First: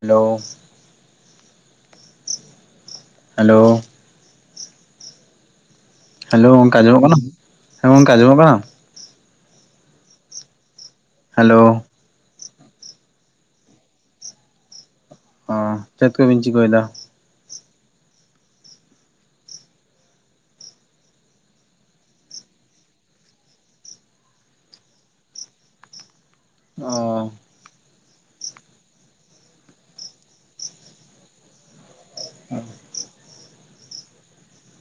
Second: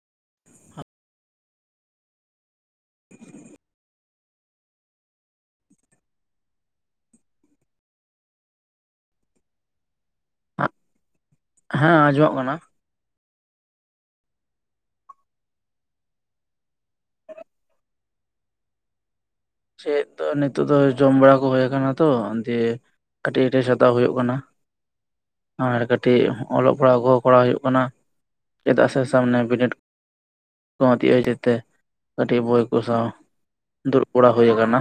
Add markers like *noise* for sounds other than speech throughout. Hello, hello, hello ᱚᱱᱠᱟ ᱟᱸᱚᱢᱚᱜ ᱠᱟᱱᱟ, ᱦᱮᱸ ᱚᱱᱠᱟ ᱟᱸᱡᱚᱢᱚᱜ ᱠᱟᱱᱟ? ᱦᱟᱸᱜ ᱦᱮᱞᱳ ᱦᱮᱸ ᱟᱸᱡᱚᱢᱚᱜ ᱠᱟᱱᱟ᱾ ᱪᱮᱫ ᱠᱚ ᱵᱤᱱ ᱪᱤᱠᱟᱹᱭᱮᱫᱟ? ᱪᱮᱫ ᱫᱚ ᱱᱤᱛᱳᱜ ᱫᱚ ᱡᱚᱢ ᱵᱟᱲᱟ ᱠᱚ ᱦᱚᱸ ᱟᱠᱟᱱᱟ ᱛᱚ᱾ ᱫᱤᱭᱮ ᱠᱟᱹᱴᱤᱡ ᱠᱟᱹᱴᱤᱡ ᱥᱟᱛᱟᱣ ᱦᱩᱭᱩᱜ ᱠᱟᱱᱟ᱾ *unintelligible* ᱟᱨ ᱠᱟᱹᱴᱤᱡ ᱚᱞᱚᱜ ᱯᱟᱲᱦᱟᱜ ᱜᱚ ᱚ ᱠᱚᱨᱟᱣ ᱦᱩᱭᱩᱜ ᱠᱟᱱᱟ᱾ *unintelligible* ᱪᱮᱫᱟᱜ ᱥᱮ ᱥᱟᱢᱱᱮ ᱵᱤᱱᱤᱰ ᱠᱚ ᱦᱚᱛᱤᱜ ᱡᱮᱛᱮᱼᱼ ᱠᱟᱹᱴᱤᱡ ᱵᱳᱭ ᱠᱚ ᱥᱟᱶ ᱫᱩᱲᱩᱵ ᱵᱟᱲᱟᱭ ᱦᱩᱭ ᱟᱠᱟᱱᱟ᱾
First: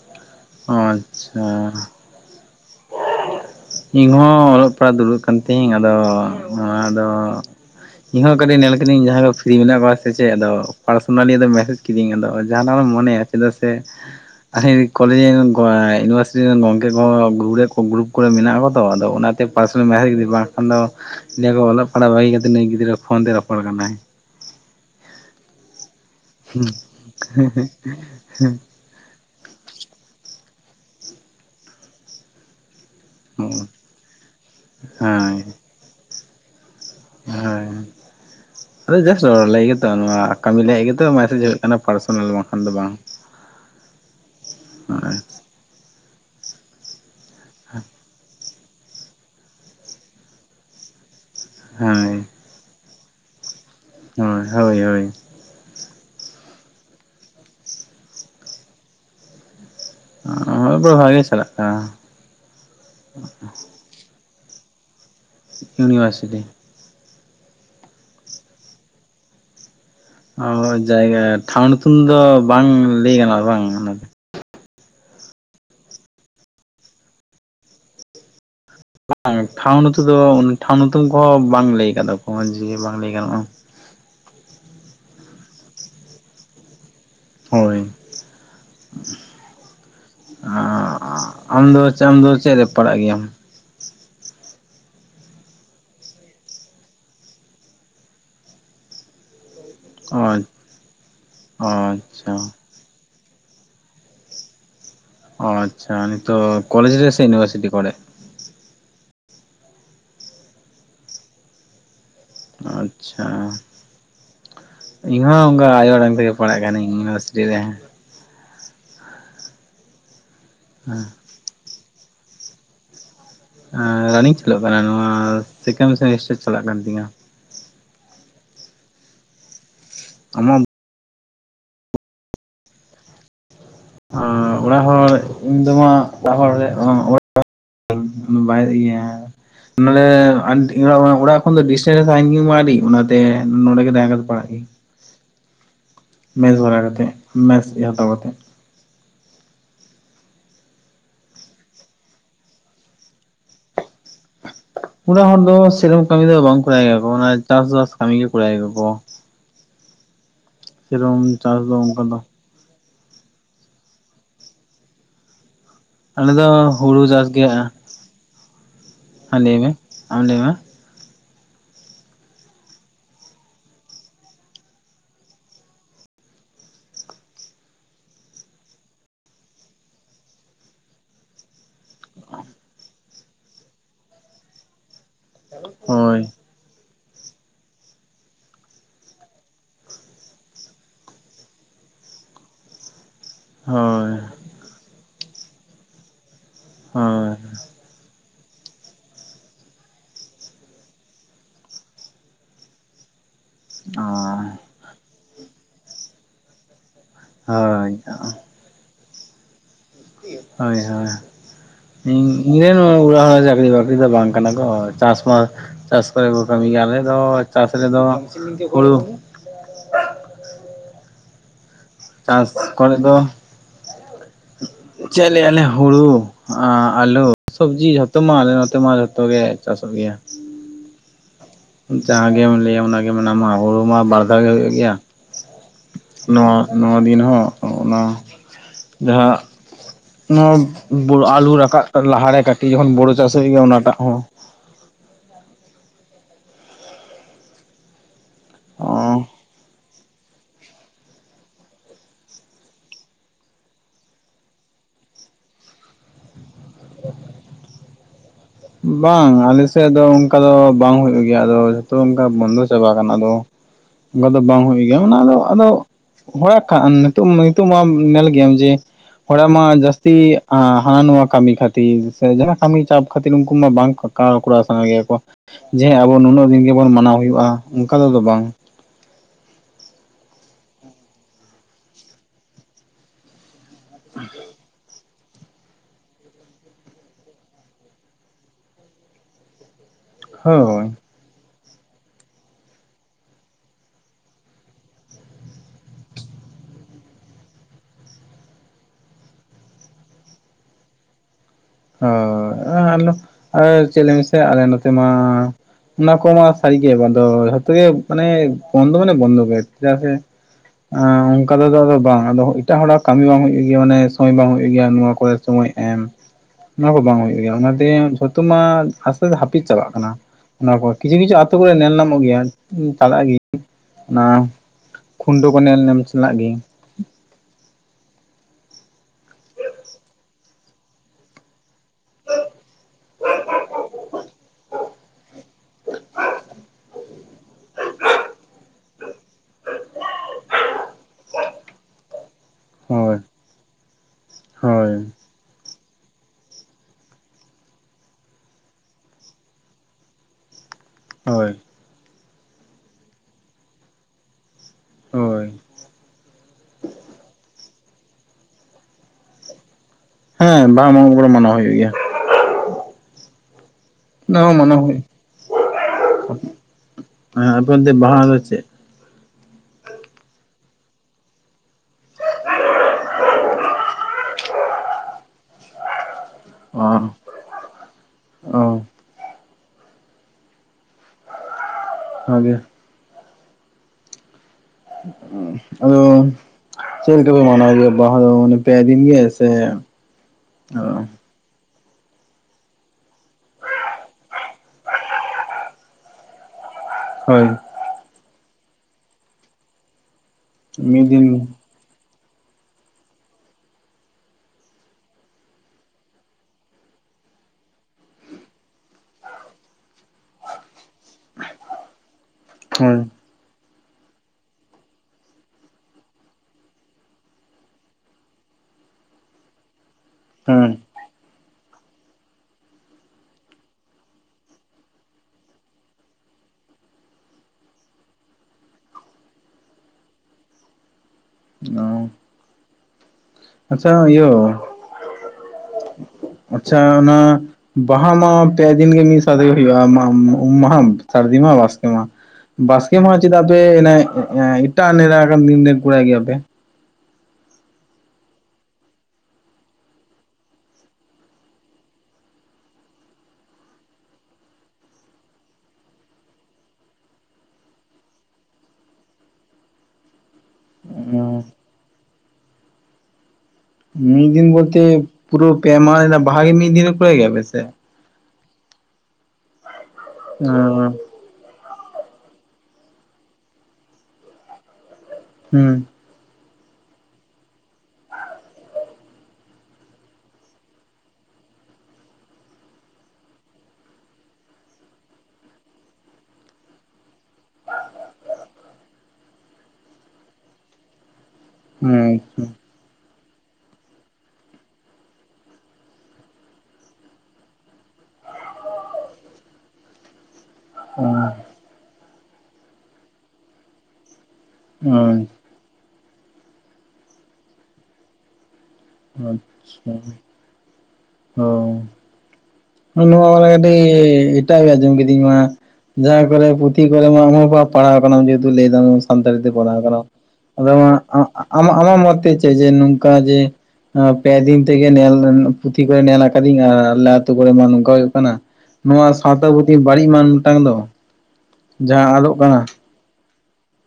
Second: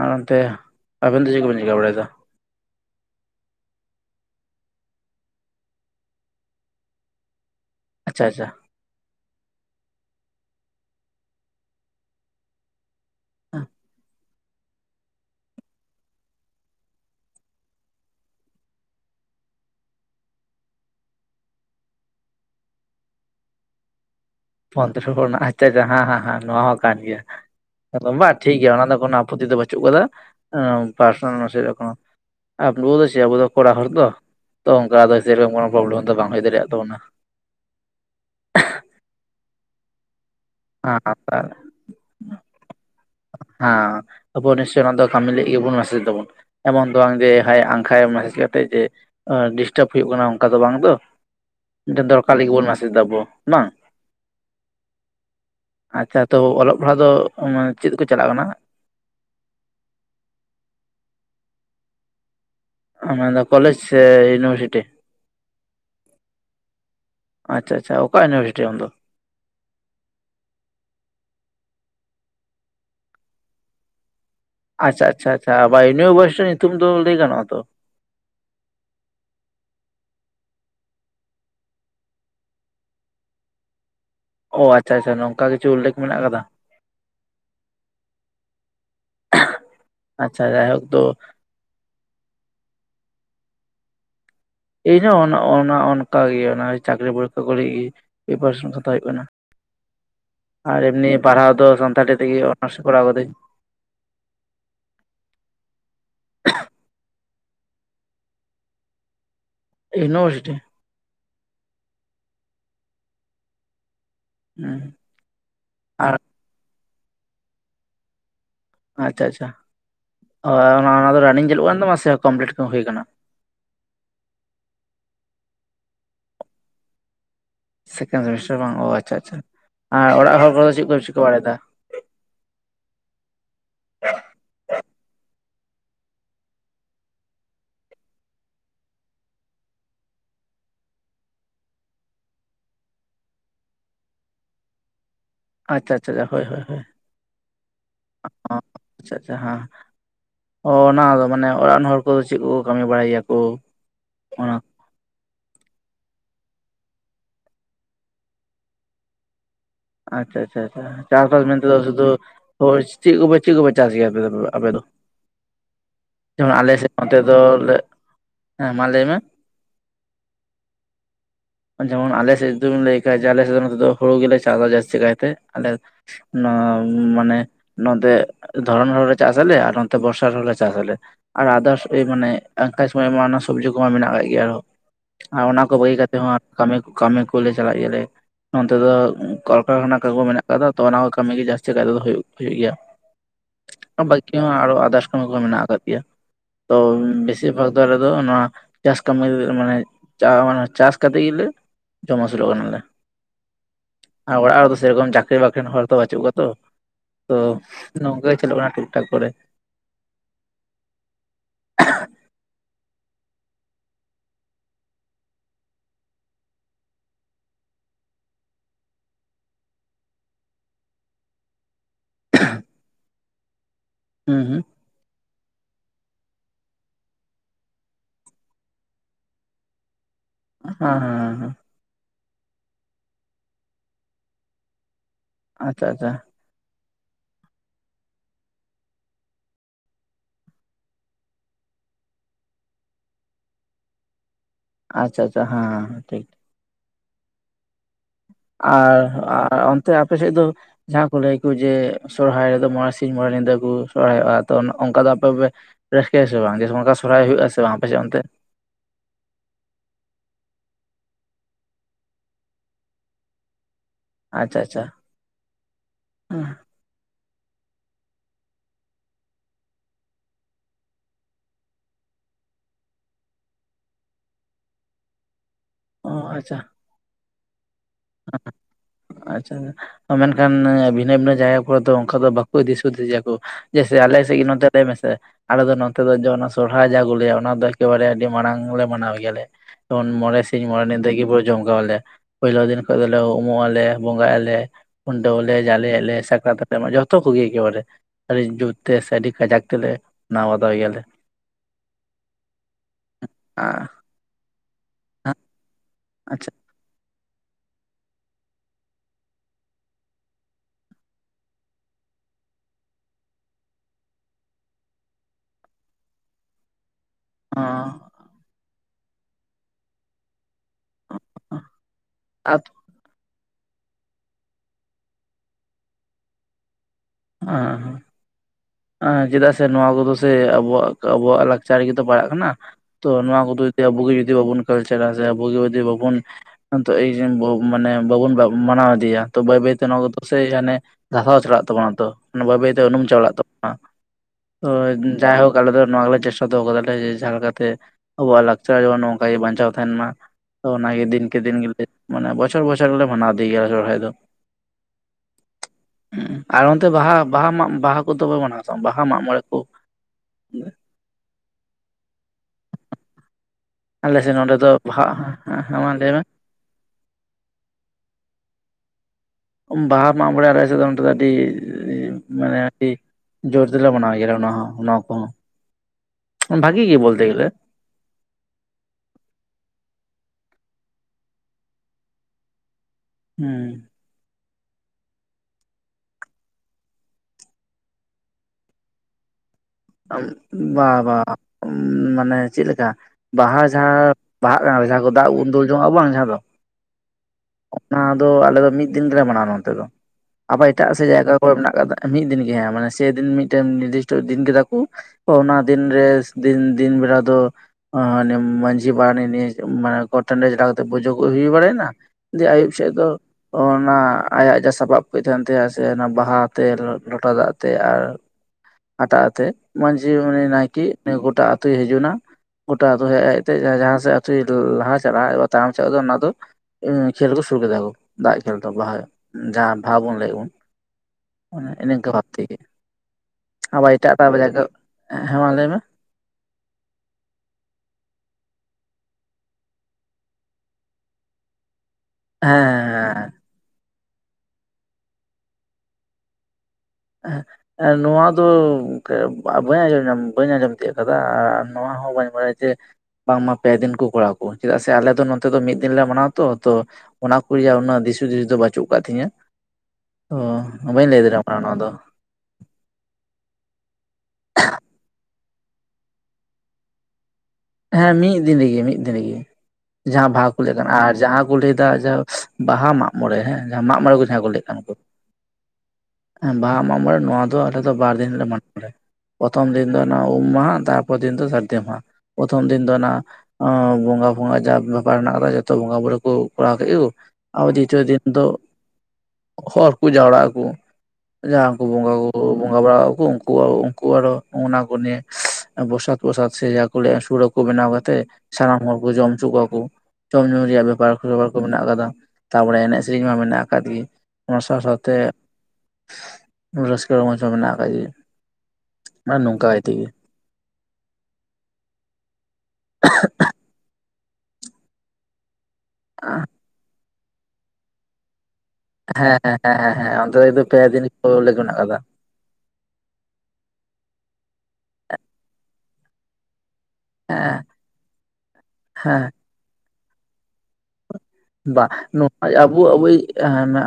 ᱟᱨ ᱮᱱᱛᱮ ᱟᱵᱮᱱ ᱫᱚ ᱪᱮᱫ ᱟᱪᱪᱷᱟ ᱠᱚᱵᱮᱱ ᱪᱤᱠᱟᱹ ᱵᱟᱲᱟᱭᱮᱫᱟ? ᱤᱧ ᱦᱚᱸ ᱚᱞᱚᱜ ᱯᱟᱲᱦᱟᱜ ᱫᱩᱲᱩᱵ ᱠᱟᱱ ᱛᱤᱧ ᱟᱫᱚ ᱱᱚᱣᱟ ᱫᱚ ᱼᱼ ᱟᱪᱪᱷᱟ ᱤᱧᱦᱚᱸ ᱟᱪᱪᱷᱟ ᱠᱟᱹᱴᱤᱡ ᱧᱮᱞ ᱠᱟᱹᱱᱟᱹᱧ ᱡᱟᱦᱟ ᱠᱚᱼᱼ ᱪᱨᱤ ᱢᱮᱱᱟᱜ ᱠᱚᱣᱟ ᱥᱮ ᱪᱮᱫ ᱟᱫᱚ ᱯᱟᱨᱥᱚᱱᱟᱞᱤ ᱟᱫᱚ ᱢᱮᱥᱡᱽ ᱠᱤᱫᱤᱧᱟ ᱟᱫᱚ ᱡᱟᱦᱟᱱᱟᱜ ᱮᱢ ᱢᱚᱱᱮᱭᱟ? ᱪᱮᱫ ᱥᱮ ᱠᱚ ᱩᱱᱤᱵᱷᱟᱨᱥᱤᱴᱤ ᱜᱚᱝᱠᱮ ᱨᱮᱼᱼ ᱜᱨᱩᱯ ᱠᱚᱨᱮ ᱢᱮᱱᱟᱜ ᱠᱚᱣᱟ ᱟᱫᱚ ᱚᱱᱟᱛᱮ ᱯᱟᱨᱥᱚᱱᱟᱞ ᱢᱮᱥᱮᱡᱽ ᱠᱤᱫᱤᱧ ᱵᱟᱝᱠᱷᱟᱱ ᱫᱚᱼᱼ ᱞᱟᱹᱭ ᱟᱠᱚ ᱚᱞᱚᱜ ᱯᱟᱲᱟᱜ ᱵᱟᱹᱜᱤ ᱠᱟᱛᱮ ᱯᱷᱳᱱ ᱛᱮ ᱨᱚᱯᱚᱲ ᱠᱟᱱᱟᱭ᱾ ᱯᱷᱚᱱ ᱛᱮ ᱨᱚᱯᱚᱲ ᱨᱮᱭᱟᱜ, ᱟᱪᱪᱷᱟ ᱦᱮᱸ ᱦᱮᱸ ᱦᱮᱸ ᱱᱚᱣᱟ ᱦᱚᱸ ᱠᱟᱱ ᱜᱮᱭᱟ ᱵᱟᱝ ᱴᱷᱤᱠ ᱜᱮᱭᱟ᱾ ᱚᱱᱟ ᱫᱚ ᱠᱳᱼᱼ *unintelligible* ᱚᱛ ᱫᱚ ᱵᱟᱪᱩᱜ ᱟᱠᱟᱫᱟ ᱚᱱᱟ-ᱼ ᱟᱵᱚ ᱫᱚ ᱠᱚᱲᱟ ᱦᱚᱲ ᱛᱚ ᱚᱱᱠᱟ ᱥᱮᱨᱚᱠᱚᱢ ᱠᱚᱲᱟ ᱦᱚᱲ ᱛᱚ, ᱚᱱᱠᱟᱱᱟ ᱯᱨᱚᱵᱽᱞᱮᱢ ᱫᱚ ᱵᱟᱝ ᱦᱩᱭ ᱫᱟᱲᱮᱭᱟᱜ ᱛᱟᱵᱚᱱᱟ᱾ ᱦᱮᱭ ᱟᱫᱚ ᱡᱟᱹᱥᱛᱤ ᱦᱚᱲ ᱜᱮ ᱛᱚ᱾ ᱱᱚᱣᱟ ᱠᱟᱹᱢᱤ ᱞᱟᱹᱜᱤᱫ ᱦᱮᱸ ᱜᱮᱛᱚ ᱟᱨ ᱢᱮᱥᱮᱡᱽ ᱦᱩᱭᱩᱜ ᱠᱟᱱᱟ, ᱯᱟᱨᱥᱚᱱᱟᱞ ᱵᱟᱝᱠᱷᱟᱱ ᱫᱚ ᱵᱟᱝ᱾ ᱦᱮᱸ ᱟᱵᱚ ᱱᱤᱥᱪᱭ ᱚᱱᱟ ᱫᱚ ᱠᱟᱹᱢᱤ ᱞᱟᱹᱜᱤᱫ ᱜᱮᱵᱚᱱ ᱢᱮᱥᱮᱡ ᱫᱟᱵᱚᱱ ᱮᱢᱚᱱ ᱫᱚ ᱵᱟᱝ ᱡᱮ ᱦᱚᱸ ᱟᱝᱠᱷᱟ ᱢᱮᱥᱮᱡ ᱠᱟᱛᱮᱜ ᱡᱮ ᱰᱤᱥᱴᱟᱵᱽ ᱦᱩᱭᱩᱜ ᱠᱟᱱᱟ, ᱚᱱᱠᱟ ᱫᱚ ᱵᱟᱝ ᱫᱚ᱾ ᱢᱤᱫᱴᱮᱱ ᱦᱳᱭ ᱫᱚᱨᱠᱟᱨ ᱞᱟᱹᱜᱤᱫ ᱵᱚᱱ ᱢᱮᱥᱡᱽ ᱫᱟᱵᱚ ᱵᱟᱝ? ᱦᱳᱭ ᱦᱳᱭ ᱦᱳᱭ᱾ ᱟᱪᱪᱷᱟ ᱛᱚ ᱚᱞᱚᱜ ᱯᱟᱲᱦᱟᱜ ᱫᱚ ᱪᱮᱫ ᱠᱚ ᱪᱟᱞᱟᱜ ᱠᱟᱱᱟ? ᱦᱳᱭ ᱵᱷᱟᱹᱜᱮ ᱪᱟᱞᱟᱜ ᱠᱟᱱᱟ᱾ ᱟᱢᱟᱜ ᱫᱚ ᱠᱚᱞᱮᱡᱽ ᱥᱮ ᱤᱭᱩᱱᱤᱵᱷᱟᱨᱥᱤᱴᱤ? ᱤᱭᱩᱱᱤᱵᱷᱟᱨᱥᱤᱴᱤ᱾ ᱟᱪᱪᱷᱟ ᱟᱪᱪᱷᱟ ᱚᱠᱟ ᱤᱭᱤᱵᱷᱟᱨᱥᱤᱴᱤ ᱟᱢ ᱫᱚ? ᱚ ᱡᱟᱭᱜᱟ ᱴᱷᱟᱶ ᱧᱩᱛᱩᱢ ᱫᱚ ᱵᱟᱝ ᱞᱟᱹᱭ ᱜᱟᱱᱚᱜᱼᱟ ᱵᱟᱝ ᱚᱱᱟ ᱛᱮ ᱟᱪᱪᱷᱟ ᱟᱪᱪᱷᱟ ᱟᱪᱪᱷᱟ, ᱵᱟ ᱤᱭᱩᱱᱤᱵᱷᱟᱨᱥᱤ ᱧᱩᱛᱩᱢ ᱫᱚ ᱞᱟᱹᱭ ᱜᱟᱱᱚᱜ-ᱟ ᱛᱚ ᱾ ᱵᱟᱝ ᱴᱷᱟᱶ ᱱᱩᱛᱩ ᱫᱚ ᱴᱷᱟᱶ ᱱᱩᱛᱩᱢ ᱠᱚᱦᱚᱸ ᱵᱟᱝ ᱞᱟᱹᱭ ᱠᱟᱫᱟ ᱠᱚ ᱡᱮ ᱵᱟᱝ ᱞᱟᱹᱭ ᱜᱟᱱᱚᱜᱼᱟ ᱾ ᱚ ᱟᱪᱪᱷᱟ ᱟᱪᱷᱟ ᱱᱚᱝᱠᱟ ᱠᱤᱪᱷᱩ ᱩᱞᱮᱠᱷ ᱢᱮᱱᱟᱜ ᱟᱠᱟᱫᱟ? ᱦᱳᱭ, ᱟᱪᱪᱷᱟ ᱡᱟᱭᱦᱳᱠ ᱛᱚ ᱟᱸᱻ ᱟᱢ ᱫᱚ ᱟᱢ ᱫᱚ ᱪᱮᱫ ᱨᱮ ᱯᱟᱲᱟᱜ ᱜᱮᱭᱟᱢ? ᱤᱧ ᱦᱚᱸ ᱚᱱ ᱚᱱ ᱚᱱᱠᱟ ᱜᱮ ᱚᱱᱟ ᱪᱟᱹᱠᱨᱤ ᱯᱚᱨᱤᱠᱠᱷᱟ ᱠᱚᱨᱮ ᱜᱮ ᱯᱤᱯᱟᱨᱮᱥᱮᱱ ᱠᱟᱛᱷᱟ ᱦᱩᱭᱩᱜ ᱠᱟᱱᱟ᱾ ᱚ ᱟᱨ ᱮᱢᱱᱤ ᱯᱟᱲᱦᱟᱣ ᱫᱚ ᱥᱟᱱᱛᱟᱲᱤ ᱟᱪᱪᱷᱟ ᱛᱮᱜᱮ ᱚᱱᱟᱨᱥ ᱠᱚᱨᱟᱣ ᱠᱟᱹᱫᱟᱹᱧ ᱾ ᱚ ᱟᱪᱪᱷᱟ ᱱᱤᱛᱚᱜ ᱠᱚᱞᱮᱡ ᱨᱮ ᱥᱮ ᱤᱭᱩᱱᱤᱵᱷᱟᱨᱥᱤᱴᱤ ᱠᱚᱨᱮ? ᱤᱭᱩᱱᱤᱵᱚᱨᱥᱤᱴᱤ᱾ ᱟᱪᱪᱷᱟ ᱦᱩᱸ ᱤᱧ ᱦᱚᱸ ᱚᱝᱠᱟ ᱟᱭᱳ ᱟᱨ ᱟᱲᱟᱝ ᱛᱮᱼᱼ ᱯᱟᱲᱦᱟᱜ ᱠᱟᱱᱟᱹᱧ ᱤᱭᱩᱱᱤᱵᱷᱟᱨᱥᱤᱴᱤ ᱨᱮ᱾ ᱟᱪᱪᱷᱟ ᱟᱪᱪᱷᱟ, ᱚ ᱚᱱᱟ ᱫᱚ ᱨᱟᱱᱤᱝ ᱪᱟᱹᱞᱩᱜ ᱠᱟᱱ ᱛᱟᱢᱟ ᱥᱮ ᱠᱚᱢᱯᱞᱤᱴ ᱦᱩᱭ ᱭᱟ ᱟᱠᱟᱱᱟ? ᱮᱸ ᱨᱟᱱᱤᱝ ᱪᱟᱹᱞᱩᱜ ᱠᱟᱱᱟ ᱱᱚᱣᱟ ᱥᱮᱠᱮᱱᱰ ᱥᱮᱢᱤᱥᱴᱟᱨ ᱪᱟᱞᱟᱜ ᱠᱟᱱ ᱛᱤᱧᱟᱹ᱾ ᱥᱮᱠᱮᱱᱰ ᱥᱮᱢᱤᱥᱴᱟᱨ ᱵᱟᱝ, ᱚ ᱟᱪᱪᱷᱟ ᱟᱪᱪᱷᱟ ᱟᱨ ᱚᱲᱟᱜ ᱦᱚᱲ ᱟᱢᱟᱜ ᱠᱚᱫᱚ ᱪᱮᱫ ᱠᱚ ᱪᱤᱠᱟᱹ ᱵᱟᱲᱟᱭᱮᱫᱟ? ᱟᱨ ᱚᱲᱟᱜ ᱦᱚᱲ ᱤᱧ ᱫᱚᱢᱟ ᱚᱬᱟᱜ ᱦᱚᱬ ᱨᱮ *unintelligible* ᱵᱟᱨ ᱤᱭᱟᱹ *unintelligible* ᱚᱲᱟᱜ ᱠᱷᱚᱱ ᱫᱚ ᱰᱤᱥᱴᱮᱱᱥ ᱛᱟᱦᱮᱱ *unintelligible* ᱢᱟ ᱟᱹᱰᱤ ᱚᱱᱟᱛᱮ ᱱᱚᱰᱮ ᱜᱮ ᱛᱟᱦᱮᱸ ᱠᱟᱛᱮ ᱯᱟᱲᱟᱜ ᱜᱮ᱾ ᱟᱪᱪᱷᱟ ᱟᱪᱪᱷᱟ ᱦᱳᱭ ᱢᱮᱥ ᱦᱳᱭ ᱵᱟᱷᱟᱲᱟ ᱦᱳᱭ ᱠᱟᱛᱮ ᱢᱮᱥ ᱦᱟᱛᱟᱣ ᱠᱟᱛᱮ ᱾ ᱚ ᱟᱪᱪᱷᱟ ᱟᱪᱪᱷᱟ ᱦᱟᱸ ᱾ ᱚ ᱚᱱᱟ ᱫᱚ ᱢᱟᱱᱮ ᱚᱲᱟᱜ ᱨᱮᱱ ᱦᱚᱲ ᱠᱚᱫᱚ ᱪᱮᱫ ᱠᱚᱠᱚ ᱠᱟᱹᱢᱤ ᱵᱟᱲᱟᱭᱟ ᱠᱚ ᱚᱱᱟ? ᱚᱲᱟᱜ ᱦᱚᱲ ᱫᱚ ᱥᱮ ᱨᱮᱠᱚᱢ ᱠᱟᱹᱢᱤ ᱫᱚ ᱵᱟᱝ ᱠᱚᱨᱟᱣ ᱟᱠᱚ ᱚᱱᱟ ᱪᱟᱥᱵᱟᱥ ᱠᱟᱹᱢᱤ ᱜᱮ ᱠᱚᱨᱟᱣ ᱠᱟᱠᱚ ᱾ ᱟᱪᱪᱷᱟ ᱟᱪᱪᱷᱟ ᱥᱮᱨᱚᱢ ᱪᱟᱥᱵᱟᱥ ᱪᱟᱥ ᱫᱚ ᱢᱮᱱᱛᱮᱫᱚ ᱚᱱᱠᱟ ᱥᱩᱫᱩ ᱫᱚ *unintelligible* ᱪᱮᱫ ᱠᱚᱯᱮ ᱪᱮᱫ ᱠᱚᱯᱮ ᱪᱟᱥ ᱜᱮᱭᱟ ᱟᱯᱮ *unintelligible* ᱟᱯᱮ ᱫᱚ? ᱫᱚ ᱡᱮᱢᱚᱱ ᱟᱞᱮ ᱥᱮᱫ ᱦᱩᱲᱩ ᱱᱚᱛᱮ ᱪᱟᱥ ᱫᱚ, ᱜᱮ ᱦᱮᱸ ᱢᱟ ᱞᱟᱹᱭ ᱢᱮ ᱾ ᱦᱮᱸ ᱞᱟᱹᱭ ᱢᱮ ᱟᱢ ᱞᱟᱹᱭ ᱢᱮ ᱡᱮᱢᱚᱱ ᱟᱞ ᱥᱮ ᱫᱚᱢ ᱞᱟᱹᱭ ᱠᱷᱟᱡ ᱟᱞᱮ ᱥᱮᱫ ᱫᱚ ᱱᱚᱛᱮ ᱫᱚ ᱦᱩᱲᱩ ᱜᱮᱞᱮ ᱪᱟ ᱫᱚ ᱡᱟᱹᱥᱛᱤ ᱠᱟᱭᱛᱮ ᱟᱞᱮ ᱚᱱᱟ ᱢᱟᱱᱮ ᱱᱚᱛᱮ ᱫᱷᱚᱨᱚᱱ ᱨᱮᱦᱚ ᱞᱮ ᱪᱟᱥ ᱟᱞᱮ ᱟᱨ ᱱᱚᱛᱮ ᱵᱚᱨᱥᱟ ᱨᱮ ᱞᱮ ᱪᱟᱥ ᱟᱞᱮ ᱾ ᱟᱨ ᱟᱫᱟᱨᱥ ᱟᱹᱭ ᱢᱟᱱᱮ ᱟᱱᱠᱷᱟᱭ ᱥᱚᱢᱚᱭ ᱢᱟ ᱚᱱᱟ ᱥᱚᱵᱽᱡᱤ ᱠᱚᱢᱟ ᱢᱮᱱᱟᱜ ᱟᱠᱟᱫ ᱜᱮᱭᱟ ᱟᱨᱦᱚᱸ ᱾ ᱟᱨ ᱚᱱᱟ ᱠᱚ ᱵᱟᱹᱜᱤ ᱠᱟᱛᱮᱫ ᱦᱳᱭ ᱦᱚᱸ ᱠᱟᱹᱢᱤ ᱠᱟᱹᱢᱤ ᱠᱚᱞᱮ ᱪᱟᱞᱟᱜ ᱜᱮᱭᱟ ᱞᱮ, ᱱᱚᱱᱛᱮ ᱫᱚ ᱠᱚᱞᱠᱟᱨᱠᱷᱟᱱᱟ ᱠᱚᱠᱚ ᱢᱮᱱᱟᱜ ᱟᱠᱟᱫᱟ ᱛᱚ ᱚᱱᱟ ᱠᱚ ᱠᱟᱹᱢᱤ ᱜᱮ ᱡᱟᱹᱥᱛᱤ ᱠᱟᱭ ᱛᱮ ᱫᱚ ᱦᱳᱭᱳᱜ ᱜᱮᱭᱟ ᱾ ᱦᱳᱭ ᱵᱟᱹᱠᱤ ᱦᱚᱸ ᱟᱨᱚ ᱟᱫᱟᱨᱥ ᱠᱟᱢᱤ ᱠᱚᱦᱚᱸ ᱢᱮᱱᱟᱜ ᱟᱠᱟᱫ ᱜᱮᱭᱟ ᱛᱚ ᱵᱤᱥᱤ ᱦᱳᱭ ᱵᱤᱥᱤᱨ ᱵᱷᱟᱜ ᱫᱚ ᱟᱞᱮ ᱫᱚ ᱱᱚᱣᱟ ᱪᱟᱥ ᱠᱟᱹᱢᱤ ᱨᱮ ᱢᱟᱱᱮ ᱢᱟᱱᱮ ᱪᱟᱥ ᱠᱟᱛᱮ ᱜᱮᱞᱮ ᱡᱚᱢ ᱟᱹᱥᱩᱞᱚᱜ ᱠᱟᱱᱟ ᱞᱮ ᱾ ᱚ ᱟᱨ ᱚᱲᱟᱜ ᱨᱮᱫᱚ ᱥᱮᱨᱚᱠᱚᱢ ᱪᱟᱹᱠᱨᱤ ᱵᱟᱹᱠᱨᱤ ᱨᱮᱱ ᱦᱚᱲ ᱛᱚ ᱵᱟᱪᱩᱜ ᱠᱚᱣᱟ ᱛᱚ, ᱛᱚ ᱦᱳᱭ ᱱᱚᱝᱠᱟ ᱜᱮ ᱪᱞᱩᱜ ᱠᱟᱱᱟ ᱴᱩᱠ ᱴᱟᱠ ᱠᱚᱨᱮ ᱾ ᱦᱳᱭ ᱦᱳᱭ ᱾ ᱤᱧ ᱤᱧ ᱨᱮᱱ ᱚᱲᱟᱜ ᱚᱲᱟᱜ ᱦᱚᱲ ᱦᱚ ᱪᱟᱹᱠᱨᱤ ᱵᱟᱹᱠᱨᱤ ᱫᱚ ᱵᱟᱝ ᱠᱟᱱᱟ ᱠᱚ ᱪᱟᱥᱵᱟᱥ ᱪᱟᱥ ᱠᱚᱨᱮ ᱠᱚ ᱠᱟᱹᱢᱤ ᱜᱮᱭᱟ ᱟᱞᱮ ᱫᱚ ᱪᱟᱥ ᱨᱮᱫᱚ ᱦᱩᱲᱩ *inaudible* ᱪᱟᱥ ᱠᱚᱨᱮᱜ ᱫᱚ ᱦᱩᱸ ᱦᱩᱸ ᱾ ᱪᱮᱫ ᱞᱮᱭᱟᱞᱮ ᱦᱩᱲᱩ ᱟᱸᱻ ᱟᱞᱩ ᱥᱚᱵᱡᱤ ᱡᱷᱚᱛᱚ ᱢᱟ ᱟᱞᱮ ᱱᱚᱛᱮ ᱢᱟ ᱡᱷᱚᱛᱚ ᱜᱮ ᱪᱟᱥᱚᱜ ᱜᱮᱭᱟ ᱾ ᱦᱮᱸ ᱦᱮᱸ ᱻ ᱡᱟᱦᱟᱸ ᱜᱮᱢ ᱞᱟᱹᱭᱟ ᱚᱱᱟ ᱜᱮ ᱢᱮᱱᱟᱢᱟ ᱦᱩᱲᱩ ᱢᱟ ᱵᱟᱨ ᱫᱷᱟᱣ ᱜᱮ ᱦᱩᱭᱩᱜ ᱜᱮᱭᱟ ᱾ ᱟᱪᱷᱟ ᱟᱪᱷᱟ ᱾ ᱱᱚᱣᱟ ᱱᱚᱣᱟ ᱫᱤᱱ ᱦᱚᱸ ᱚᱱᱟ ᱡᱟᱦᱟ ᱱᱚᱣᱟ ᱵᱩᱞ ᱟᱞᱩ ᱨᱟᱠᱟᱜ ᱞᱟᱦᱟᱨᱮ ᱠᱟᱹᱴᱤᱡ ᱡᱚᱠᱷᱚᱱ ᱵᱳᱲᱳ ᱪᱟᱥ ᱦᱩᱭᱩᱜ ᱜᱮᱭᱟ ᱚᱱᱟᱴᱟᱜ ᱦᱚᱸ ᱟᱪᱷᱟ ᱟᱪᱷᱟ ᱛᱟᱸ ᱦᱸ ᱦᱸ ᱚ ᱟᱨ ᱚᱱᱛᱮ ᱟᱯᱮ ᱥᱮᱜ ᱫᱚ ᱡᱟᱦᱟᱸ ᱠᱚ ᱞᱟᱹᱭ ᱠᱩ ᱡᱮ ᱥᱚᱨᱦᱟᱭ ᱨᱮᱫᱚ ᱢᱚᱬᱮ ᱥᱤᱧ ᱢᱚᱬᱮ ᱧᱤᱫᱟᱹ ᱠᱚ ᱥᱚᱨᱦᱟᱭᱚᱜᱼᱟ ᱛᱚ ᱚᱱᱠᱟ ᱫᱚ ᱟᱯᱮ ᱯᱮ ᱨᱟᱹᱥᱠᱟᱹᱭᱟ ᱥᱮ ᱵᱟᱝ ᱡᱮ ᱚᱱᱠᱟ ᱥᱚᱨᱦᱟᱭ ᱦᱩᱭᱩᱜᱼᱟ ᱥᱮ ᱵᱟᱝ ᱟᱯᱮᱥᱮᱜ ᱚᱱᱛᱮ? ᱵᱟᱝ ᱟᱞᱮ ᱥᱮᱫ ᱫᱚ ᱚᱱᱠᱟ ᱫᱚ ᱵᱟᱝ ᱦᱩᱭᱩᱜ ᱜᱮᱭᱟ ᱟᱫᱚ ᱡᱷᱚᱛᱚ ᱚᱱᱠᱟ ᱵᱚᱱᱫᱚ ᱪᱟᱵᱟ ᱠᱟᱱᱟ ᱟᱫᱚ ᱚᱝᱠᱟ ᱫᱚ ᱟᱪᱪᱷᱟ ᱵᱟᱝ ᱟᱪᱪᱷᱟ ᱦᱩᱭᱩᱜ ᱜᱮᱭᱟ ᱚᱱᱟᱫᱚ ᱟᱫᱚ ᱦᱮᱸ ᱦᱚᱲᱟᱜ ᱠᱟᱜ ᱟᱱ ᱱᱤᱛ ᱱᱤᱛᱚᱜ ᱢᱟ ᱧᱮᱞ ᱜᱮᱭᱟᱢ ᱡᱮ ᱦᱚᱲᱟᱜ ᱢᱟ ᱡᱟᱹᱥᱛᱤ ᱦᱟᱱᱟ ᱱᱚᱣᱟ ᱠᱟᱹᱢᱤ ᱠᱷᱟᱛᱤᱨ ᱥᱮ ᱡᱟᱦᱟᱸ ᱠᱟᱹᱢᱤ ᱪᱟᱯ ᱠᱷᱟᱹᱛᱤᱨ ᱩᱱᱠᱩ ᱢᱟ ᱵᱟᱝ ᱠᱟ ᱠᱩᱲᱟᱣ ᱥᱟᱱᱟ ᱜᱮᱭᱟ ᱠᱚ ᱡᱮᱸ ᱚ ᱟᱵᱚ ᱱᱩᱱᱟᱹᱜ ᱟᱪᱪᱷᱟ ᱫᱤᱱ ᱜᱮᱵᱚᱱ ᱢᱟᱱᱟᱣ ᱦᱩᱭᱩᱜᱼᱟ᱾ ᱚᱝᱠᱟ ᱫᱚ ᱟᱫᱚ ᱵᱟᱝ ᱟᱪᱷᱟ ᱢᱮᱱᱠᱷᱟᱱ ᱵᱷᱤᱱᱟᱹ ᱵᱷᱤᱱᱟᱹ ᱡᱟᱭᱜᱟ ᱠᱚᱨᱮ ᱫᱚ ᱚᱝᱠᱟ ᱫᱚ ᱵᱟᱠᱚ ᱤᱫᱤ ᱥᱫᱭᱟᱹᱠᱩ ᱡᱮ ᱥᱮ ᱟᱞᱮ ᱥᱮᱜ ᱜᱤ ᱱᱚᱛᱮ ᱞᱮ ᱢᱮ ᱥᱮ ᱟᱞᱮ ᱫᱚ ᱱᱚᱛᱮ ᱫᱚ ᱡᱮ ᱚᱱᱟ ᱥᱚᱨᱦᱟᱭ ᱡᱟ ᱠᱩ ᱞᱟᱹᱭᱟ ᱚᱱᱟ ᱫᱚ ᱮᱠᱮᱵᱟᱨᱮ ᱟᱹᱰᱤ ᱢᱟᱲᱟᱝ ᱞᱮ ᱢᱟᱱᱟᱣ ᱜᱮᱭᱟ ᱞᱮ ᱢᱚᱬᱮ ᱥᱤᱧ ᱢᱚᱬᱮ ᱦᱳᱭ ᱧᱤᱫᱟᱹ ᱜᱤ ᱵᱚᱞ ᱡᱚᱢ ᱠᱚ ᱮᱢᱟ ᱞᱮᱭᱟ, ᱯᱳᱭᱞᱳ ᱫᱤᱱ ᱠᱷᱚᱡ ᱫᱚᱞᱮ ᱩᱢᱩᱜ ᱟᱞᱮ ᱵᱚᱸᱜᱟᱭᱟᱞᱮ ᱠᱷᱰᱟᱹᱣᱞᱮ ᱡᱟᱞᱮᱭᱟᱞᱮ ᱥᱟᱠᱨᱟᱛ *unintelligible* ᱡᱚᱛᱚ ᱠᱚᱜᱤ ᱮᱠᱮᱱ ᱵᱟᱨᱮ ᱟᱹᱰᱤ ᱡᱩᱛ ᱛᱮ ᱥᱮ ᱟᱹᱰᱤ ᱠᱟᱡᱟᱠ ᱛᱮᱞᱮ ᱱᱟᱣᱟᱛᱟᱣ ᱜᱮᱭᱟ ᱞᱮ ᱦᱳ *unintelligible* ᱟᱨ ᱪᱮᱫ ᱞᱟᱹᱭ ᱢᱮᱥᱮ ᱟᱞᱮ ᱱᱚᱛᱮ ᱢᱟ ᱚᱱᱟ ᱠᱚᱢᱟ ᱥᱟᱨᱤ ᱜᱮ ᱵᱟᱸᱫᱚ ᱡᱚᱛ ᱜᱮ ᱢᱟᱱᱮ ᱵᱚᱱᱫ ᱢᱟᱱᱮ ᱵᱚᱱᱫ ᱜᱮ ᱪᱮᱫᱟᱜ ᱥᱮ ᱚᱝᱠᱟ ᱛᱮᱫᱚ ᱟᱫᱚ ᱵᱟᱝ ᱟᱫᱚ ᱮᱴᱟᱜ ᱦᱚᱲᱟᱜ ᱠᱟᱹᱢᱤ ᱵᱟᱝ ᱦᱩᱭᱩᱜ ᱜᱮᱭᱟ ᱢᱟᱱᱮ ᱥᱚᱢᱚᱭ ᱵᱟᱝ ᱦᱩᱭᱩᱜ ᱜᱮᱭᱟ ᱱᱚᱣᱟ ᱠᱚᱨᱮ ᱥᱚᱢᱚᱭ ᱮᱢ ᱚᱱᱟ ᱠᱚ ᱵᱟᱝ ᱦᱩᱭᱩᱜ ᱜᱮᱭᱟ ᱚᱱᱟᱛᱮ ᱡᱷᱚᱛᱚ ᱢᱟ ᱟᱥᱛᱮ ᱟᱥᱛᱮ ᱦᱟᱹᱯᱤᱫ ᱪᱟᱞᱟᱜ ᱠᱟᱱᱟ ᱚᱱᱟ ᱠᱚ ᱠᱤᱪᱷᱩ ᱠᱤᱪᱷᱩ ᱛᱳᱜᱳᱭ ᱱᱮᱞ ᱧᱟᱢᱚᱜ ᱜᱮᱭᱟ ᱟᱪᱪᱷᱟ ᱟᱨ ᱪᱟᱞᱟᱜ ᱜᱮᱭᱟ ᱚᱱᱟ ᱠᱷᱩᱱᱰᱳ ᱠᱚ ᱧᱮᱞ ᱱᱟᱢ ᱪᱟᱞᱟᱜ ᱜᱤᱭᱤ? ᱟᱸᱻ ᱦᱟᱸ ᱮᱸ ᱪᱮᱫᱟᱜ ᱥᱮ ᱱᱚᱣᱟ ᱠᱚᱫᱚ ᱥᱮ ᱟᱵᱚᱣᱟᱜ ᱟᱫᱚ ᱟᱵᱚᱣᱟᱜ ᱞᱟᱠᱪᱟᱨ ᱨᱮ ᱜᱮᱛᱚ ᱯᱟᱲᱟᱜ ᱠᱟᱱᱟ ᱛᱚ ᱱᱚᱣᱟ ᱠᱚᱫᱚ ᱡᱩᱫᱤ ᱟᱵᱚ ᱜᱮ ᱡᱩᱫᱤ ᱵᱟᱵᱚᱱ ᱠᱟᱞᱪᱟᱨᱟ ᱥᱮ ᱟᱵᱚ ᱜᱮ ᱡᱩᱫᱤ ᱵᱟᱵᱩᱱ ᱚᱱᱛᱚ ᱮᱭᱡᱮᱱ ᱵᱟᱵ ᱢᱟᱱᱮ ᱵᱟᱵᱩᱱ ᱢᱟᱱᱟᱣ ᱤᱫᱤᱭᱟ ᱛᱚ ᱵᱟᱹᱭ ᱵᱟᱹᱭ ᱛᱮ ᱱᱚᱣᱟ ᱠᱚᱫᱚ ᱥᱮ ᱦᱟᱸᱱᱮ ᱫᱷᱟᱥᱟᱣ ᱪᱟᱞᱟᱜ ᱛᱟᱵᱚᱱᱟ ᱛᱚ ᱚᱱᱟ ᱵᱟᱹᱭ ᱵᱟᱹᱭ ᱛᱮ ᱩᱱᱩᱢ ᱦᱳᱭ ᱪᱟᱞᱟᱜ ᱛᱟᱵᱚᱱᱟ ᱛᱚ ᱦᱳᱭ ᱡᱟᱭᱦᱳᱠ ᱟᱞᱮ ᱫᱚ ᱱᱚᱣᱟ ᱜᱮᱞᱮ ᱪᱮᱥᱴᱟ ᱫᱚᱦᱚ ᱟᱠᱟᱫᱟ ᱞᱮ ᱡᱮ ᱡᱟᱦᱟᱸ ᱞᱮᱠᱟ ᱛᱮ ᱟᱵᱚᱣᱟᱜ ᱞᱟᱠᱪᱟᱨ ᱡᱮᱢᱚᱱ ᱱᱚᱝᱠᱟ-ᱜᱮ ᱵᱟᱧᱪᱟᱣ ᱛᱟᱸᱦᱮᱱ ᱢᱟ ᱛᱚ ᱚᱱᱟ ᱜᱮ ᱫᱤᱱ ᱠᱮ ᱦᱳᱭ ᱫᱤᱱ ᱜᱮᱞᱮ ᱢᱟᱱᱮ ᱵᱚᱪᱷᱚᱨ ᱵᱚᱪᱷᱚᱨ ᱜᱮᱞᱮ ᱢᱟᱱᱟᱣ ᱤᱫᱤᱭ ᱜᱮᱭᱟ ᱥᱚᱨᱦᱟᱭ ᱫᱚ ᱦᱳᱭ ᱟᱨ ᱚᱱᱛᱮ ᱵᱟᱦᱟ ᱵᱟᱦᱟ ᱢᱟᱜ ᱵᱟᱦᱟ ᱠᱚᱫᱚ ᱯᱮ ᱢᱟᱱᱟᱣᱟ ᱥᱮ ᱵᱟᱝ ᱵᱟᱦᱟ ᱢᱟᱜ ᱢᱚᱬᱮ ᱠᱚ? ᱦᱮᱸ ᱵᱟᱦᱟ ᱢᱟᱜ ᱢᱚᱬᱮ ᱢᱟᱱᱟᱣ ᱦᱩᱭᱳᱜ ᱜᱮᱭᱟ ᱟᱞᱮ ᱥᱮᱜ ᱚᱱᱟ ᱦᱚᱸ ᱱᱚᱸᱰᱮ ᱫᱚ ᱢᱟᱱᱟᱣ ᱦᱩᱭᱩᱜ ᱵᱷᱟᱜ ᱦᱮᱸ ᱦᱟᱢᱟᱫᱮᱨ ᱦᱮᱸ ᱟᱯᱮ ᱚᱱᱛᱮ ᱵᱟᱦᱟ ᱟᱫᱚ ᱪᱮᱫ? ᱵᱟᱦᱟ ᱢᱟᱜ ᱢᱚᱬᱮ ᱟᱞᱮ ᱥᱮᱫ ᱫᱚ ᱱᱚᱱᱛᱮ ᱫᱚ ᱫᱚ ᱟᱹᱰᱤ ᱢᱟᱱᱮ ᱟᱹᱰᱤ ᱡᱳᱨ ᱛᱮᱞᱮ ᱢᱟᱱᱟᱣ ᱜᱮᱭᱟᱞᱮ ᱱᱚᱣᱟ ᱦᱚᱸ ᱱᱚᱣᱟ ᱠᱚᱦᱚᱸ ᱵᱷᱟᱜᱤ ᱚ ᱜᱮ ᱵᱚᱞᱛᱮ ᱜᱮᱞᱮ ᱚ ᱦᱷᱟᱜᱮ ᱦᱩᱸ ᱟᱫᱚ ᱪᱮᱫ ᱞᱮᱠᱟ ᱯᱮ ᱢᱟᱱᱟᱣ ᱜᱮᱭᱟ ᱵᱟᱦᱟ ᱫᱚ ᱢᱟᱱᱮ ᱯᱮ ᱫᱤᱱ ᱜᱮ ᱥᱮ? ᱵᱟᱸ ᱵᱟ ᱢᱟᱱᱮ ᱪᱮᱜ ᱞᱮᱠᱟ ᱵᱟᱦᱟ ᱡᱟᱦᱟᱸ ᱵᱟᱦᱟᱜ ᱠᱟᱱᱟ ᱞᱮ ᱡᱟᱦᱟᱸ ᱠᱚ ᱫᱟᱜ ᱵᱚᱱ ᱫᱩᱞ ᱡᱚᱝᱟᱜ-ᱟ ᱵᱟᱝ ᱡᱟᱦᱟᱸ ᱫᱚ ᱦᱳᱭ ᱚᱱᱟ ᱫᱚ ᱟᱞᱮ ᱫᱚ ᱢᱤᱫ ᱫᱤᱱ ᱜᱮᱞᱮ ᱢᱟᱱᱟᱣᱟ ᱱᱚᱛᱮ ᱫᱚ ᱟᱵᱟᱨ ᱮᱴᱟᱜ ᱥᱮᱫ ᱢᱤᱫ ᱫᱤᱱ ᱡᱟᱭᱜᱟ ᱠᱚ ᱢᱮᱱᱟᱜ ᱟᱠᱟᱫᱟ ᱢᱤᱜ ᱫᱤᱱ ᱜᱮ ᱦᱟᱸ ᱢᱟᱱᱮ ᱥᱮᱫᱤᱱ ᱢᱤᱜᱴᱮᱱ ᱱᱤᱨᱫᱤᱥᱴᱚ ᱫᱤᱱ ᱠᱮᱫᱟ ᱠᱩ ᱚᱱᱟ ᱫᱤᱱ ᱨᱮ ᱫᱤᱱ ᱫᱤᱱ ᱵᱮᱲᱟ ᱫᱚᱼᱼ ᱢᱟᱹᱡᱷᱤ ᱯᱟᱨᱟᱱᱤ ᱱᱤᱭ ᱢᱟᱱᱮ ᱠᱚ ᱴᱟᱺᱰᱤ ᱨᱮ ᱪᱟᱞᱟᱣ ᱠᱟᱛᱮ ᱠᱚ *unintelligible* ᱵᱟᱲᱟᱭᱮᱱᱟ᱾ ᱫᱤᱭᱮ ᱟᱹᱭᱩᱵ ᱥᱮᱫ ᱦᱳᱭ ᱫᱚᱼᱼ ᱚᱱᱟ ᱟᱭᱟᱜ ᱡᱟᱦᱟᱸ ᱥᱟᱯᱟᱵ ᱠᱚ ᱛᱟᱦᱮᱱ ᱛᱟᱭᱟ ᱥᱮ ᱚᱱᱟ ᱵᱟᱦᱟ ᱟᱛᱮ ᱞᱚᱴᱟ ᱫᱟᱜ ᱟᱛᱮ ᱟᱨ ᱦᱟᱴᱟᱜ ᱟᱛᱮᱜ ᱢᱟᱺᱡᱷᱤ ᱩᱱᱤ ᱦᱮᱸ ᱱᱟᱭᱠᱮ ᱱᱩᱭ ᱜᱚᱴᱟ ᱟᱹᱛᱩᱭ ᱦᱤᱡᱩᱱᱟ᱾ ᱜᱚᱴᱟ ᱟᱹᱛᱩ ᱦᱮᱡ ᱦᱮᱡ ᱛᱮ ᱡᱟᱦᱟᱸ ᱥᱮᱫ ᱟᱹᱛᱩᱭ ᱞᱟᱦᱟ ᱪᱟᱞᱟᱜ-ᱟ, ᱮᱵᱟᱨ ᱛᱟᱭᱚᱢ ᱥᱮᱫ ᱟᱫᱚ ᱚᱱᱟ ᱫᱚᱼᱼ ᱠᱷᱮᱞ ᱠᱚ ᱥᱩᱨᱩ ᱠᱮᱫᱟ ᱠᱚ ᱫᱟᱜ ᱮᱛᱚᱦᱚᱵ ᱞᱟᱦᱟ ᱡᱟᱦᱟᱸ ᱵᱟᱦᱟ ᱵᱚᱱ ᱞᱟᱹᱭᱟ ᱵᱚᱱ᱾ ᱚ ᱮᱱᱮᱡ ᱫᱚ ᱞᱟᱹᱜᱤᱛᱤ ᱜᱮ ᱟᱵᱟᱨ ᱟᱪᱪᱷᱟ ᱮᱴᱟᱜ ᱤᱭᱟᱹ ᱮᱴᱟᱜ ᱡᱟᱭᱜᱟ, ᱦᱮᱸ ᱢᱟ ᱞᱟᱹᱭ ᱢᱮᱼᱼ ᱟᱪᱪᱷᱟ ᱚᱱᱟᱼᱼ ᱵᱟᱦᱟ ᱢᱟ ᱯᱮ ᱫᱤᱱ ᱜᱮ ᱢᱤᱫ ᱥᱟᱶ ᱛᱮ ᱜᱮ ᱦᱩᱭᱩᱜ-ᱟ, ᱩᱢ ᱢᱟᱦᱟ, ᱥᱟᱹᱨᱫᱤ ᱢᱟᱦᱟ, ᱵᱟᱥᱠᱮ ᱢᱟᱦᱟ᱾ ᱵᱟᱥᱠᱮ ᱢᱟᱦᱟ ᱦᱮᱸ ᱪᱮᱫᱟᱜ ᱟᱯᱮ ᱚᱱᱮ ᱮᱴᱟᱜ ᱱᱮᱲᱟ ᱟᱠᱟᱱ ᱫᱤᱱ ᱨᱮ ᱠᱚᱨᱟᱣ ᱜᱮᱭᱟ ᱯᱮ? *unintelligible* ᱱᱚᱣᱟ ᱫᱚ ᱜᱚᱢᱠᱮ ᱵᱟᱹᱧ ᱟᱸᱡᱚᱢ ᱵᱟᱹᱧ ᱟᱸᱡᱚᱢ ᱛᱤᱭᱩᱜ ᱟᱠᱟᱫᱟ ᱟᱨ ᱱᱚᱣᱟ ᱦᱚᱸ ᱵᱟᱹᱧ ᱵᱟᱲᱟᱭᱟ ᱡᱮᱼᱼ ᱵᱟᱝᱢᱟ ᱯᱮ ᱫᱤᱱ ᱠᱚ ᱠᱚᱨᱣᱟ ᱠᱚ, ᱪᱮᱫᱟᱜ ᱥᱮ ᱟᱞᱮ ᱫᱚ ᱱᱚᱛᱮ ᱫᱚ ᱢᱤᱫ ᱫᱤᱱ ᱞᱮ ᱢᱟᱱᱟᱣᱟ ᱛᱚ ᱛᱚᱼᱼ ᱚᱱᱟ ᱠᱚ ᱨᱮᱭᱟᱜ ᱩᱱᱟᱹᱜ ᱫᱤᱥ ᱦᱩᱫᱤᱥ ᱫᱚ ᱵᱟᱹᱪᱩᱜ ᱟᱠᱟᱫ ᱛᱤᱧᱟᱹ, ᱛᱚ ᱵᱟᱹᱧ ᱞᱟᱹᱭ ᱫᱟᱲᱮᱭᱟᱢ ᱠᱟᱱᱟ ᱚᱱᱟ ᱫᱚᱼᱼ ᱢᱤᱫ ᱫᱤᱱ ᱵᱚᱞᱛᱮ ᱯᱩᱨᱟᱹ ᱯᱮ ᱢᱟᱦᱟ ᱨᱮᱱᱟᱜ ᱵᱟᱦᱟ ᱜᱮ ᱢᱤᱫ ᱫᱤᱱ ᱨᱮ ᱠᱚᱨᱟᱣ ᱜᱮᱭᱟ ᱯᱮ‌‌ ᱥᱮ ᱪᱮᱫ? ᱦᱮᱸ ᱢᱤᱫ ᱫᱤᱱ ᱨᱮᱜᱮ ᱢᱤᱫ ᱫᱤᱱ ᱨᱮᱜᱮ ᱡᱟᱦᱟᱸ ᱵᱟᱦᱟ ᱠᱚ ᱞᱟᱹᱭᱟᱜ ᱚ ᱠᱟᱱᱟ ᱟᱨ ᱡᱟᱦᱟᱸ ᱠᱚ ᱞᱟᱹᱭ ᱮᱫᱟ ᱡᱟᱦᱟ ᱵᱟᱦᱟ ᱢᱟᱜᱽᱢᱚᱬᱮ ᱦᱮᱸ ᱡᱟᱦᱟᱸ ᱢᱟᱜᱽ ᱢᱚᱬᱮ ᱠᱚ ᱞᱟᱹᱭᱮᱫ ᱠᱟᱱ ᱠᱚᱼᱼ ᱦᱩᱸ᱾ ᱵᱟᱦᱟ ᱢᱟᱜᱽ ᱢᱚᱬᱮ ᱱᱚᱣᱟ ᱫᱚ ᱟᱞᱮ ᱫᱚ ᱵᱟᱨ ᱫᱤᱱ ᱞᱮ ᱢᱟᱱᱟᱣ ᱟᱞᱮ᱾ ᱯᱨᱚᱛᱷᱚᱢ ᱫᱤᱱ ᱫᱚ ᱱᱚᱣᱟ ᱩᱢ ᱢᱟᱦᱟ ᱛᱟᱨᱯᱚᱨ ᱫᱤᱱ ᱫᱚ ᱥᱟᱹᱨᱫᱤ ᱢᱟᱦᱟ ᱯᱨᱚᱛᱷᱚᱢ ᱫᱤᱱ ᱫᱚ ᱚᱱᱟᱼᱼ ᱵᱚᱸᱜᱟ ᱯᱷᱚᱸᱜᱟ ᱡᱟᱛ ᱵᱮᱯᱟᱨ ᱢᱮᱱᱟᱜ ᱠᱟᱫᱟ ᱡᱚᱛᱚ ᱵᱚᱸᱜᱟ ᱵᱩᱨᱩ ᱠᱚ ᱠᱚᱨᱟᱣ ᱠᱮᱫ ᱜᱮ ᱠᱚ᱾ ᱟᱵᱚ ᱫᱤᱛᱤᱭᱚ ᱫᱤᱱ ᱫᱚ ᱦᱚᱨ ᱠᱚ ᱡᱟᱣᱨᱟᱜ ᱟᱠᱚ᱾ ᱡᱟᱦᱟᱸᱠᱚ ᱵᱚᱸᱜᱟ ᱵᱩᱨᱩ ᱵᱚᱱᱼᱼ ᱟᱪᱪᱷᱟ ᱵᱚᱸᱜᱟ ᱵᱟᱲᱟᱣᱟᱠᱚ ᱩᱱᱠᱩ ᱟᱨᱚ ᱚᱱᱟ ᱠᱚ ᱱᱤᱭᱚᱹ *unintelligible* *unintelligible* ᱥᱮ ᱪᱮᱫ ᱠᱚ ᱞᱮᱭᱟ ᱥᱩᱲᱟᱹ ᱠᱚ ᱵᱮᱱᱟᱣ ᱠᱟᱛᱮᱫ ᱥᱟᱱᱟᱢ ᱦᱚᱲ ᱠᱚ ᱡᱚᱢ ᱦᱚᱪᱚ ᱠᱚᱣᱟ ᱠᱚ᱾ ᱡᱚᱢ ᱧᱩ ᱨᱮᱭᱟᱜ ᱵᱮᱯᱟᱨ ᱵᱮᱯᱟᱨ ᱠᱚ ᱢᱮᱱᱟᱜ ᱠᱟᱫᱟ ᱛᱟᱨᱯᱚᱨᱮ ᱮᱱᱮᱡ ᱥᱮᱨᱮᱧ ᱢᱟ ᱢᱮᱱᱟᱜ ᱟᱠᱟᱫ ᱜᱮ᱾ ᱚᱱᱟ ᱥᱟᱶ ᱥᱟᱶᱛᱮ ᱟᱪᱪᱷᱟ ᱨᱟᱹᱥᱠᱟᱹ ᱨᱚᱢᱚᱡᱽ ᱦᱚᱸ ᱢᱮᱱᱟᱜ ᱟᱠᱟᱫ ᱜᱮ᱾ ᱟᱨ ᱱᱚᱝᱠᱟ ᱠᱟᱭ ᱟᱪᱪᱷᱟ ᱛᱮᱜᱮ ᱚᱼᱼ ᱱᱚᱣᱟ ᱵᱚᱞᱮ ᱠᱟᱴᱤᱡ ᱮᱴᱟᱜ ᱜᱮ ᱟᱡᱚᱢ ᱠᱤᱫᱟᱹᱧ ᱱᱚᱣᱟ ᱡᱟᱸᱦᱟ ᱦᱮᱸ ᱠᱚᱨᱮᱼᱼ ᱠᱚᱨᱮ ᱢᱟ *unintelligible* ᱯᱟᱲᱦᱟᱣ ᱠᱟᱱᱟᱢ ᱡᱩᱫᱤᱼᱼ ᱞᱟᱹᱭ ᱫᱟᱢ ᱥᱟᱱᱛᱟᱲᱤ ᱛᱮ ᱦᱮᱸ ᱦᱮᱸ ᱯᱟᱲᱦᱟᱣ ᱦᱮᱸ ᱠᱟᱱᱟᱢ ᱦᱮᱸ ᱚᱱᱛᱮ ᱫᱚ ᱟᱫᱚ ᱯᱮ ᱫᱤᱱ ᱞᱟᱹᱜᱤᱫ ᱟᱢ ᱢᱮᱱᱟᱜ ᱠᱟᱫᱟ ᱟᱢᱟᱜ ᱢᱚᱛ ᱛᱮ ᱪᱮᱫ ᱡᱮ ᱡᱮ ᱱᱚᱝᱠᱟ ᱡᱮ ᱯᱮ ᱫᱤᱱ ᱛᱮᱜᱮ ᱱᱮᱞ ᱯᱩᱛᱷᱤ ᱠᱚᱨᱮ ᱱᱮᱞ ᱠᱟᱫᱤᱧ ᱟᱨᱼᱼ ᱟᱹᱛᱩ ᱠᱚᱨᱮ ᱦᱮᱸ ᱢᱟ ᱱᱚᱝᱠᱟ ᱦᱳᱭᱳᱜ ᱠᱟᱱᱟ ᱱᱚᱣᱟ ᱦᱮᱸ ᱥᱟᱶᱛᱟ ᱯᱩᱛᱷᱤ ᱵᱟᱹᱲᱤᱡ ᱢᱟᱱ ᱢᱤᱫᱴᱟᱝ ᱫᱚᱼᱼ ᱵᱟ ᱱᱚᱣᱟ ᱟᱵᱩ ᱟᱵᱩᱭ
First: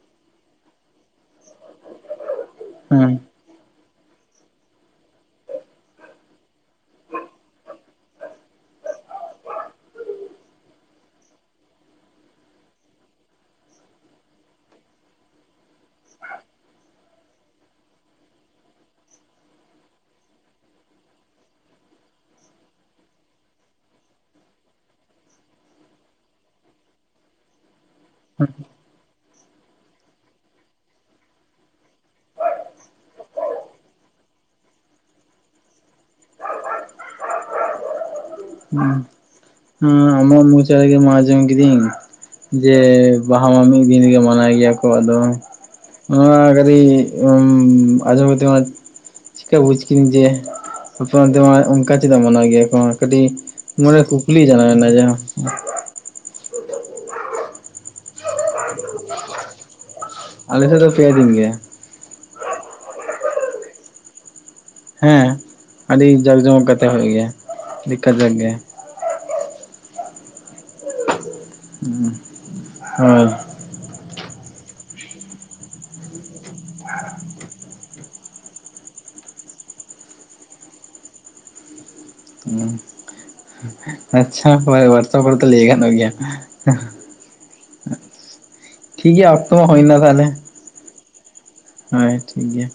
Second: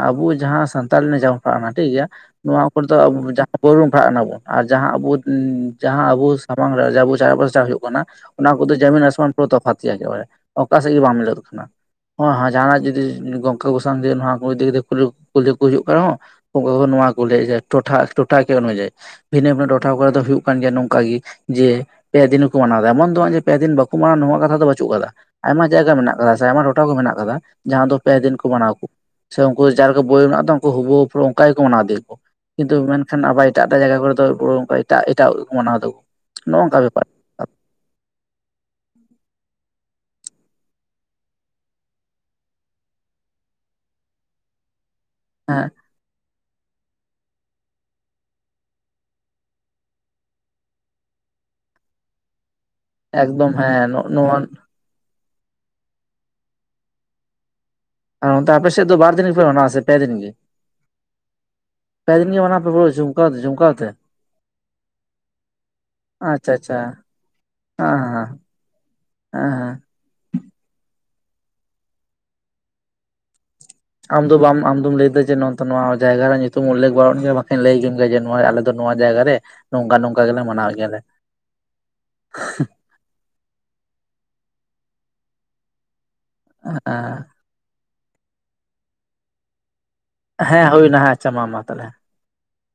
ᱟᱵᱩ ᱡᱟᱦᱟᱸ ᱥᱟᱱᱛᱟᱲ ᱨᱮᱱᱮ ᱡᱟᱢᱯᱟ ᱠᱟᱱᱟ ᱴᱷᱤᱠ ᱜᱮᱭᱟ᱾ ᱱᱚᱣᱟ ᱠᱚᱨᱮ ᱫᱚ ᱟᱵᱚ ᱦᱮᱸ ᱡᱟᱼᱼ ᱟᱵᱚ ᱵᱚᱱ ᱯᱟᱲᱦᱟᱜᱼᱟ ᱚᱱᱟ ᱫᱚ, ᱟᱨ ᱡᱟᱦᱟᱸ ᱟᱵᱚ ᱡᱟᱦᱟᱸ ᱟᱵᱚ ᱥᱟᱢᱟᱝ ᱨᱮ ᱟᱵᱚ *unintelligible* ᱦᱳᱭᱳᱜ ᱠᱟᱱᱟ᱾ ᱚᱱᱟ ᱠᱚᱫᱚ ᱡᱚᱢᱤᱱ ᱟᱥᱚᱢᱟᱱ ᱯᱩᱨᱟᱹ ᱛᱚᱯᱷᱟᱛ ᱜᱮᱭᱟ ᱮᱠᱮᱱ ᱵᱟᱨᱮ ᱚᱠᱟ ᱥᱮᱫ ᱜᱮ ᱵᱟᱝ ᱢᱤᱞᱟᱹᱜ ᱠᱟᱱᱟ᱾ ᱦᱚᱸ ᱦᱚᱸ ᱡᱟᱦᱟᱱᱟᱜ ᱡᱩᱫᱤ ᱜᱚᱝᱠᱮ ᱠᱚᱸᱥᱟᱝ ᱡᱮ ᱱᱚᱣᱟ ᱠᱩ ᱤᱫᱤ ᱠᱟᱛᱮ ᱠᱩᱠᱞᱤ ᱠᱚ ᱦᱩᱭᱩᱜ ᱠᱟᱱᱟ ᱵᱟᱝᱼᱼ ᱩᱱᱠᱩ ᱦᱚᱸ ᱱᱚᱣᱟ ᱠᱚ ᱞᱟᱹᱭᱮ-ᱟ ᱡᱮ ᱴᱚᱴᱷᱟ ᱴᱚᱴᱷᱟ ᱠᱤᱭᱟᱹ ᱚᱱᱩᱡᱟᱭᱤ᱾ ᱵᱷᱤᱱᱟᱹ ᱵᱷᱤᱱᱟᱹ ᱴᱚᱴᱷᱟ ᱠᱚᱨᱮ ᱫᱚ ᱦᱩᱭᱩᱜ ᱠᱟᱱ ᱜᱮᱭᱟ ᱱᱚᱝᱠᱟ ᱜᱤ ᱡᱮᱼᱼ ᱯᱮ ᱫᱤᱱ ᱦᱚᱸ ᱠᱚ ᱢᱟᱱᱟᱣ ᱮᱫᱟ, ᱮᱢᱚᱱ ᱫᱚ ᱵᱟᱝ ᱡᱮ ᱯᱮ ᱫᱤᱱ ᱵᱟᱠᱚ ᱢᱟᱱᱟᱣᱟ ᱱᱚᱶᱟ ᱠᱟᱛᱷᱟ ᱫᱚ ᱵᱟᱪᱩᱜ ᱠᱟᱫᱟ, ᱟᱭᱢᱟ ᱡᱟᱭᱜᱟ ᱢᱮᱱᱟᱜ ᱠᱟᱫᱟ ᱥᱮ ᱟᱭᱢᱟ ᱴᱚᱴ ᱴᱷᱟ ᱠᱚ ᱢᱮᱱᱟᱜ ᱠᱟᱫᱟ ᱡᱟᱦᱟᱸ ᱫᱚ ᱯᱮ ᱫᱤᱱ ᱠᱚ ᱢᱟᱱᱟᱣᱟ ᱠᱩ᱾ ᱥᱮ ᱩᱱᱠᱩ ᱡᱟᱦᱟᱸ ᱞᱮᱠᱟ ᱵᱳᱭ ᱢᱮᱱᱟᱜ ᱛᱚ ᱩᱱᱠᱩ ᱦᱩᱵᱩᱦᱩ ᱯᱩᱨᱟᱹ ᱚᱱᱠᱟ ᱜᱮᱠᱚ ᱢᱟᱱᱟᱣ ᱤᱫᱤᱭᱟᱠᱚ᱾ ᱠᱤᱱᱛᱩ ᱢᱮᱱᱠᱷᱟᱱ ᱟᱵᱟᱨ ᱮᱴᱟᱜ ᱮᱴᱟᱜ ᱡᱟᱭᱜᱟ ᱠᱚᱨᱮ ᱫᱚ ᱯᱩᱨᱟᱹ ᱚᱱᱠᱟ ᱮᱴᱟᱜ ᱮᱴᱟᱜ ᱢᱟᱱᱟᱣ ᱫᱟᱠᱚ ᱱᱚᱜᱼᱚ ᱱᱚᱝᱠᱟ ᱵᱮᱯᱟᱨ᱾ ᱦᱮᱸ ᱟᱢᱟᱜ ᱢᱚᱪᱟ ᱨᱮᱜᱮ ᱢᱟ ᱟᱡᱚᱢ ᱠᱤᱫᱤᱧᱺ ᱡᱮ ᱵᱟᱦᱟ ᱢᱟ ᱢᱤᱫ ᱫᱤᱱ ᱨᱮ ᱜᱮ ᱢᱟᱱᱟᱣ ᱜᱮᱭᱟ ᱠᱚ ᱟᱫᱚᱼᱼ ᱦᱮᱸ ᱱᱚᱣᱟ ᱠᱟᱹᱴᱤᱢ, ᱟᱸᱡᱚᱢ ᱠᱟᱛᱮ ᱢᱟᱼᱼ ᱪᱮᱠᱟ ᱵᱩᱡᱽ ᱠᱤᱫᱤᱧ ᱡᱮ ᱟᱯᱮ ᱚᱱᱛᱮᱢᱟ ᱚᱱᱠᱟ ᱪᱮᱫᱟᱜ ᱢᱟᱱᱟᱣ ᱜᱮᱭᱟ ᱠᱚ? ᱠᱟᱹᱴᱤᱡ ᱮᱠᱫᱚᱢ ᱦᱮᱸ ᱢᱚᱱᱮ ᱨᱮ ᱱᱚᱜ ᱱᱚᱣᱟ ᱠᱩᱠᱞᱤ ᱡᱟᱱᱟᱣ ᱮᱱᱟ ᱡᱟᱸᱦᱟ᱾ ᱟᱨ ᱚᱱᱛᱮ ᱟᱯᱮᱥᱮᱫ ᱫᱚ ᱵᱟᱨ ᱫᱤᱱ ᱯᱮ ᱢᱟᱱᱟᱣᱟ ᱥᱮ ᱯᱮ ᱫᱤᱱ ᱜᱮ? ᱟᱞᱮᱥᱮᱫ ᱫᱚ ᱯᱮ ᱫᱤᱱ ᱜᱮ᱾ ᱯᱮ ᱫᱤᱱ ᱜᱮ ᱢᱟᱱᱟᱣᱟᱯᱮ ᱯᱩᱨᱟᱹ ᱡᱷᱩᱢᱠᱟ ᱡᱷᱩᱢᱠᱟ ᱛᱮ? ᱦᱮᱸ, ᱟᱹᱰᱤ ᱡᱟᱠ ᱟᱪᱪᱷᱟ ᱡᱚᱢᱚᱠ ᱟᱪᱪᱷᱟ ᱠᱟᱛᱮ ᱦᱩᱭᱩᱜ ᱜᱮᱭᱟ, ᱟᱹᱰᱤ ᱦᱮᱸ ᱠᱟᱡᱟᱠ ᱦᱮᱸ ᱜᱮ᱾ ᱦᱮᱸ ᱦᱮᱸ᱾ ᱦᱳᱭ ᱟᱢ ᱫᱚ ᱵᱟᱢ ᱟᱢᱫᱚᱢ ᱞᱟᱹᱭ ᱫᱟ ᱡᱮ ᱱᱚᱱᱛᱮ ᱱᱚᱣᱟ ᱡᱟᱭᱜᱟ ᱨᱮᱭᱟᱜ ᱧᱩᱛᱩᱢ ᱩᱞᱞᱮᱠᱷ ᱵᱟᱹᱱᱩᱜ ᱜᱮᱭᱟ᱾ ᱵᱟᱠᱷᱟᱱ ᱞᱟᱹᱭ ᱠᱮᱢ ᱜᱮᱭᱟ ᱱᱚᱣᱟ ᱟᱞᱮ ᱫᱚ ᱱᱚᱣᱟ ᱡᱟᱭᱜᱟ ᱨᱮ ᱱᱚᱝᱠᱟ ᱱᱚᱝᱠᱟ ᱜᱮᱞᱮ ᱢᱟᱱᱟᱣ ᱜᱮᱭᱟ ᱞᱮ᱾ ᱦᱮ ᱟᱪᱪᱷᱟ ᱦᱚᱣᱟᱴᱥᱮᱯ ᱨᱮᱫᱚ ᱞᱟᱹᱭ ᱜᱟᱱᱚᱜ ᱜᱮᱭᱟ᱾ ᱴᱷᱤᱠ ᱜᱮᱭᱟ ᱚᱠᱛᱚ ᱦᱚᱸ ᱦᱳᱭᱱᱟ ᱛᱟᱦᱚᱞᱮ᱾ ᱦᱮᱸ ᱦᱩᱭᱱᱟ ᱦᱮᱸ ᱟᱪᱪᱷᱟ ᱢᱟ ᱛᱟᱦᱚᱞᱮ᱾ ᱦᱳᱭ ᱴᱷᱤᱠ ᱜᱮᱭᱟ᱾